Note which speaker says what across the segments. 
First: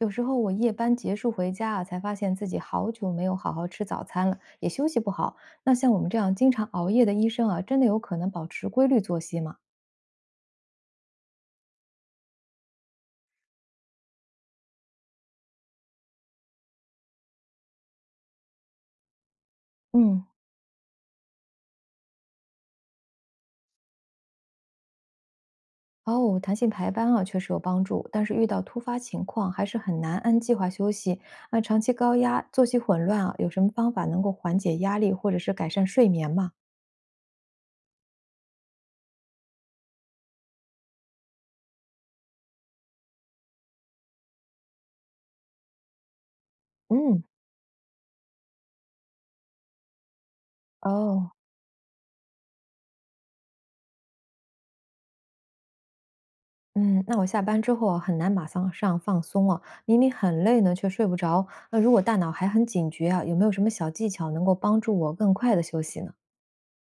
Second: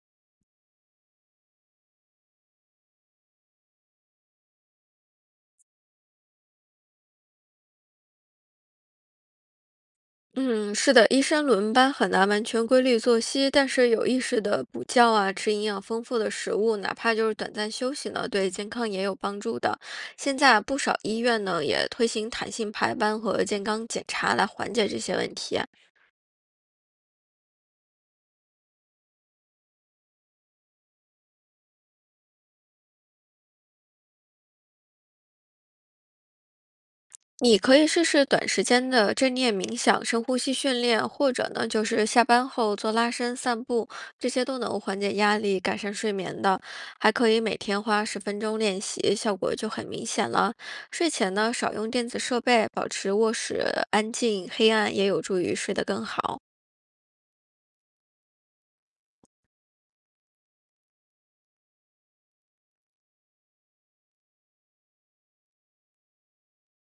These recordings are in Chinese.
Speaker 1: 有时候我夜班结束回家啊，才发现自己好久没有好好吃早餐了，也休息不好。那像我们这样经常熬夜的医生啊，真的有可能保持规律作息吗？
Speaker 2: 嗯，是的，医生轮班很难完全规律作息，但是有意识的补觉啊，吃营养丰富的食物，哪怕就是短暂休息呢，对健康也有帮助的。
Speaker 1: 嗯。
Speaker 2: 现在啊不少医院呢也推行弹性排班和健康检查来缓解这些问题。
Speaker 1: 哦，弹性排班啊，确实有帮助，但是遇到突发情况还是很难按计划休息。那长期高压、作息混乱啊，有什么方法能够缓解压力或者是改善睡眠吗？
Speaker 2: 你可以试试短时间的正念冥想、深呼吸训练，或者呢，就是下班后做拉伸、散步，这些都能缓解压力、改善睡眠的。还
Speaker 1: 嗯。
Speaker 2: 可以每天花10分钟练习，效果就很明显了。睡
Speaker 1: 哦。
Speaker 2: 前呢，少用电子设备，保持卧室安静、黑暗，也有助于睡得更好。
Speaker 1: 嗯，那我下班之后啊，很难马上上放松啊，明明很累呢，却睡不着。那如果大脑还很警觉啊，有没有什么小技巧能够帮助我更快的休息呢？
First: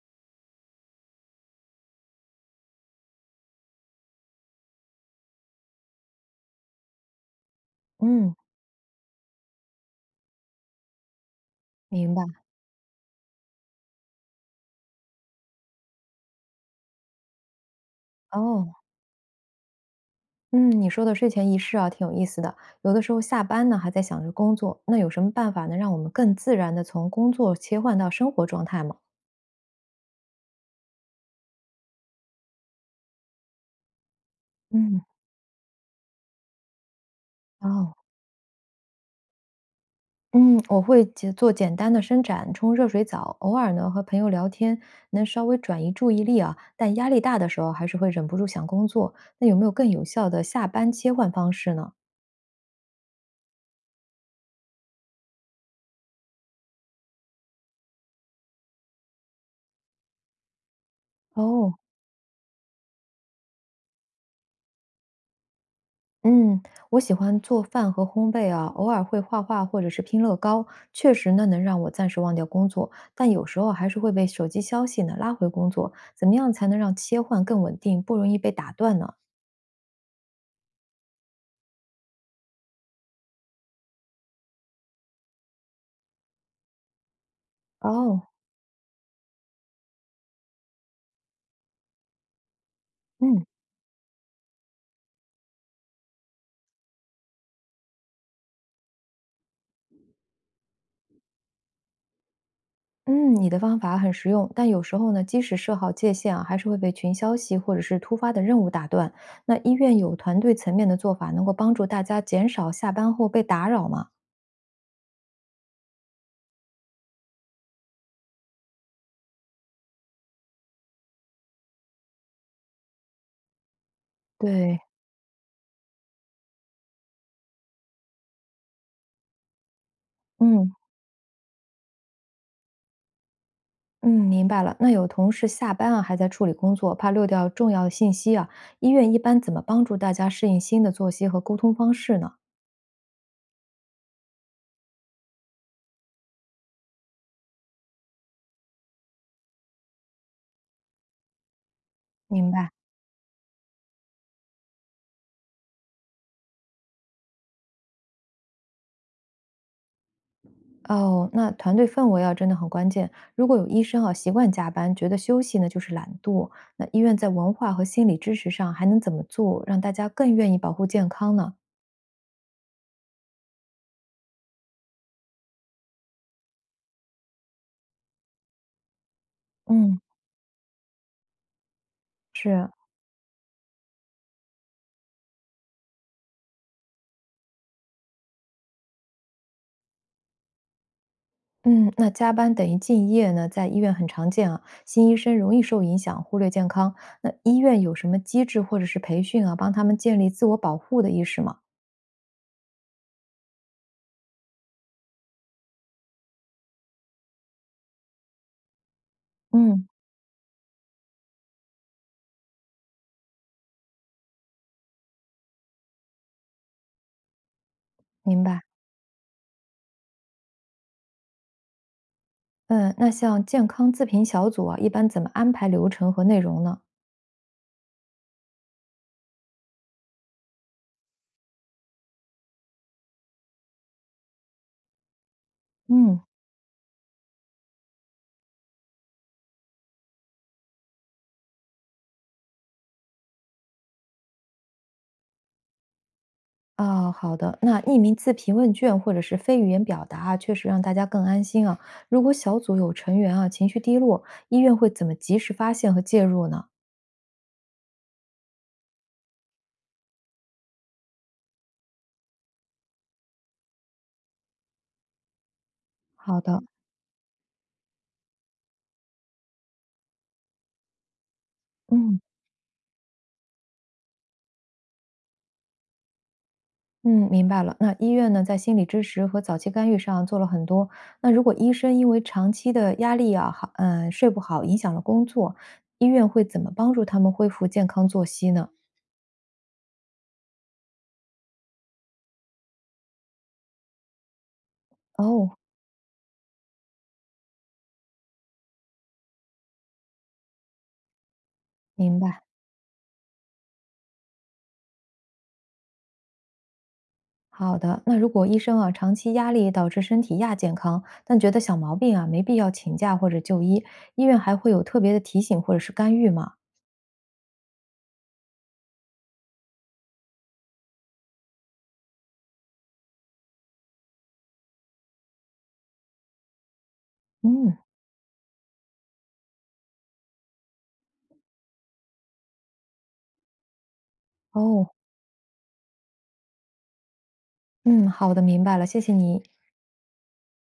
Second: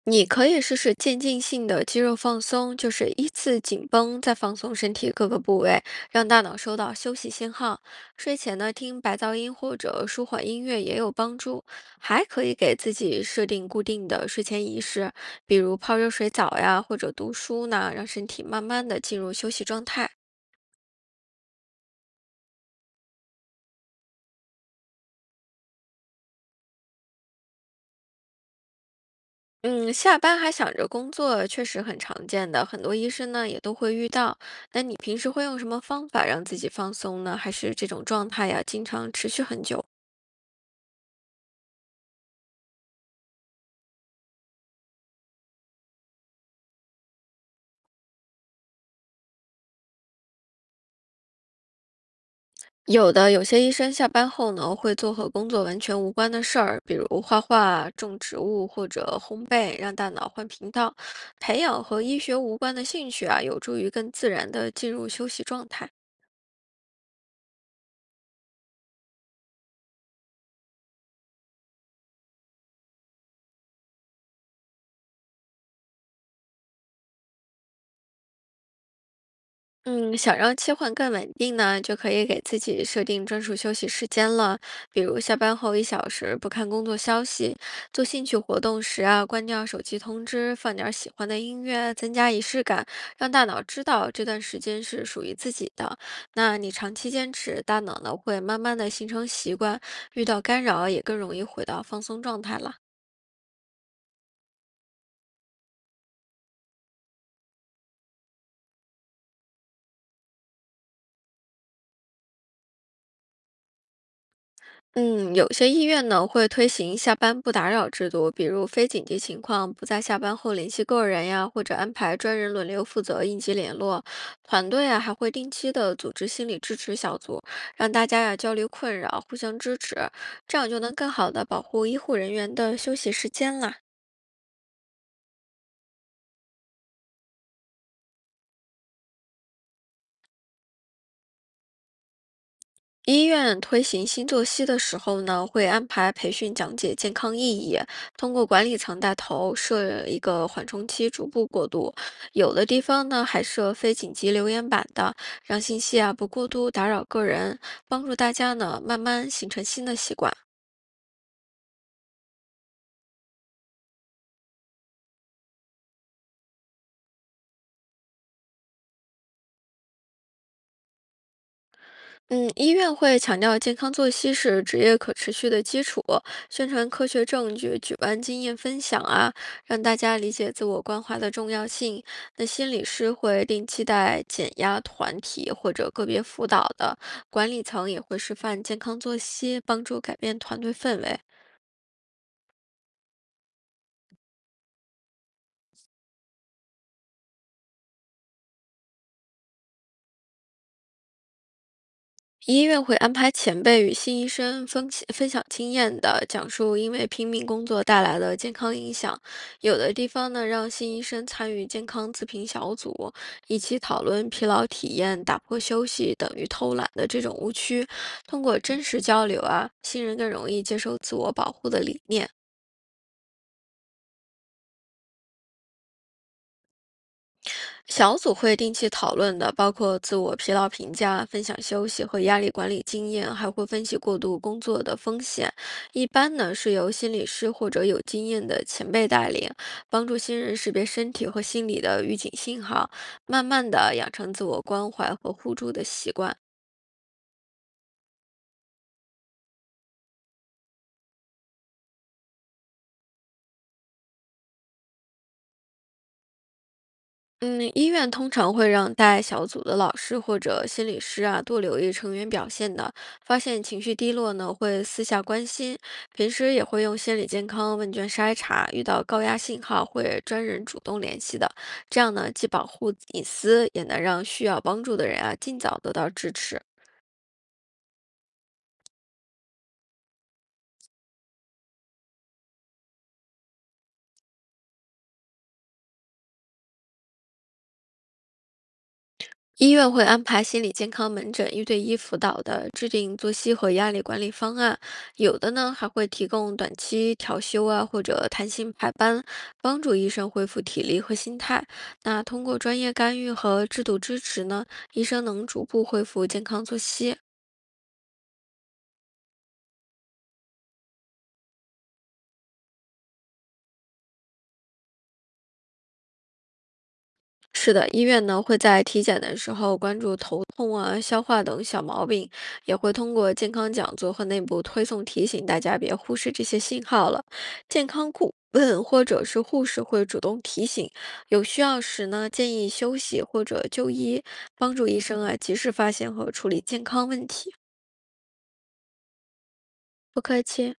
Speaker 2: 你可以试试渐进性的肌肉放松，就是依次紧绷，再放松身体各个部位，让大脑收到休息信号。
Speaker 1: 嗯。
Speaker 2: 睡前呢，听白噪音或者舒缓音乐也有帮助，
Speaker 1: 明白。
Speaker 2: 还可以给自己设定固定的睡前仪式，比如泡热水澡呀，或者读书呢，让身体慢
Speaker 1: 哦。
Speaker 2: 慢的进入休息状态。
Speaker 1: 嗯，你说的睡前仪式啊，挺有意思的。有的时候下班呢，还在想着工作，那有什么办法能让我们更自然的从工作切换到生活状态吗？
Speaker 2: 嗯，下班还想着工作，确实很常见的，很多医生呢也都会遇到。那你
Speaker 1: 嗯。
Speaker 2: 平时会用什么方法让自己放松呢？还是这
Speaker 1: 哦。
Speaker 2: 种状态呀，经常持续很久？
Speaker 1: 嗯，我会简做简单的伸展，冲热水澡，偶尔呢和朋友聊天，能稍微转移注意力啊。但压力大的时候，还是会忍不住想工作。那有没有更有效的下班切换方式呢？
Speaker 2: 有的，有些医生下班后呢，会做和工作完全无关的事儿，比如画画、种植物或者烘焙，让大脑换频道。培
Speaker 1: 哦。
Speaker 2: 养和医学无关的兴趣啊，有助于更自然的进入休息状态。
Speaker 1: 嗯，我喜欢做饭和烘焙啊，偶尔会画画或者是拼乐高，确实呢能让我暂时忘掉工作，但有时候还是会被手机消息呢拉回工作。怎么样才能让切换更稳定，不容易被打断呢？
Speaker 2: 嗯，想让切换更稳定呢，就可以给自己设定专属休息时间了，比如下班后1小时不看工作消息，做兴
Speaker 1: 哦。
Speaker 2: 趣活动时啊，关掉手机通知，放点儿喜欢的音乐，增加仪式感，让
Speaker 1: 嗯。
Speaker 2: 大脑知道这段时间是属于自己的。那你长期坚持，大脑呢会慢慢的形成习惯，遇到干扰也更容易回到放松状态了。
Speaker 1: 嗯，你的方法很实用，但有时候呢，即使设好界限啊，还是会被群消息或者是突发的任务打断。那医院有团队层面的做法，能够帮助大家减少下班后被打扰吗？
Speaker 2: 嗯，有些医院呢会推行下班不打扰制度，比如非紧急情况不在下班后联系个人呀，或者安排专人轮流负责应急联络。团
Speaker 1: 对。
Speaker 2: 队啊还会定期的组织心理支持小组，让大家呀交流困扰，互相支持，这样
Speaker 1: 嗯
Speaker 2: 就能更好的保护医护人员的休息时间啦。
Speaker 1: 嗯，明白了。那有同事下班啊还在处理工作，怕漏掉重要的信息啊，医院一般怎么帮助大家适应新的作息和沟通方式呢？
Speaker 2: 医院推行新作息的时候呢，会安排培训讲解健康意义，通过管理层带头设一个缓冲期，逐步过渡。
Speaker 1: 明
Speaker 2: 有的
Speaker 1: 白。
Speaker 2: 地方呢还设非紧急留言板的，让信息啊不过度打扰个人，帮助大家呢慢慢形成新的习惯。
Speaker 1: 哦，那团队氛围啊，真的很关键。如果有医生啊习惯加班，觉得休息呢就是懒惰，那医院在文化和心理支持上还能怎么做，让大家更愿意保护健康呢？
Speaker 2: 嗯，医院会强调健康作息是职业可持续的基础，宣传科学证据，举办经验分享啊，让大
Speaker 1: 嗯。
Speaker 2: 家理解自我关怀的重要性。那
Speaker 1: 是。
Speaker 2: 心理师会定期带减压团体或者个别辅导的，管理层也会示范健康作息，帮助改变团队氛围。
Speaker 1: 嗯，那加班等于敬业呢，在医院很常见啊。新医生容易受影响，忽略健康。那医院有什么机制或者是培训啊，帮他们建立自我保护的意识吗？
Speaker 2: 医院会安排前辈与新医生分享经验的，讲述因为拼命工作带来的健康影响。有
Speaker 1: 嗯。
Speaker 2: 的地方呢，让新医生参与健康自评小组，一起讨论疲劳体验、打破休息等于偷懒的这种误区。通
Speaker 1: 明
Speaker 2: 过
Speaker 1: 白。
Speaker 2: 真实交流啊，新人更容易接受自我保护的理念。
Speaker 1: 嗯，那像健康自评小组啊，一般怎么安排流程和内容呢？
Speaker 2: 小组会定期讨论的，包括自我疲劳评价、分享休息和压力管理经验，还会分析过度工作的风险。一
Speaker 1: 嗯。
Speaker 2: 般呢是由心理师或者有经验的前辈带领，帮助新人识别身体和心理的预警信号，慢慢的养成自我关怀和互助的习惯。
Speaker 1: 啊，好的。那匿名自评问卷或者是非语言表达啊，确实让大家更安心啊。如果小组有成员啊情绪低落，医院会怎么及时发现和介入呢？
Speaker 2: 嗯，医院通常会让带小组的老师或者心理师啊多留意成员表现的，发现情绪低落呢会私下关心，平
Speaker 1: 好
Speaker 2: 时
Speaker 1: 的。
Speaker 2: 也会用心理健康问卷筛查，遇到高压信号会专人主动联系的，这样
Speaker 1: 嗯
Speaker 2: 呢既保护隐私，也能让需要帮助的人啊尽早得到支持。
Speaker 1: 嗯，明白了。那医院呢，在心理支持和早期干预上啊做了很多。那如果医生因为长期的压力啊，好，嗯，睡不好，影响了工作，医院会怎么帮助他们恢复健康作息呢？
Speaker 2: 医院会安排心理健康门诊、一对一辅导的，制定作息和压力管理方案。有的
Speaker 1: 哦。
Speaker 2: 呢还会提供短期调休啊，或者弹性排班，帮助医生恢复体力和心态。
Speaker 1: 明
Speaker 2: 那
Speaker 1: 白。
Speaker 2: 通过专业干预和制度支持呢，医生能逐步恢复健康作息。
Speaker 1: 好的，那如果医生啊长期压力导致身体亚健康，但觉得小毛病啊没必要请假或者就医，医院还会有特别的提醒或者是干预吗？
Speaker 2: 是的，医院呢会在体检的时候关注头痛啊、消化等小毛病，也会通过健康讲座和内部推送提醒大家别忽视这些信号了。
Speaker 1: 嗯。
Speaker 2: 健康顾问或者是护士会主动提醒，有需要时呢建议休息或者就医，帮助
Speaker 1: 哦。
Speaker 2: 医生啊及时发现和处理健康问题。
Speaker 1: 嗯，好的，明白了，谢谢你。
Speaker 2: 不客气。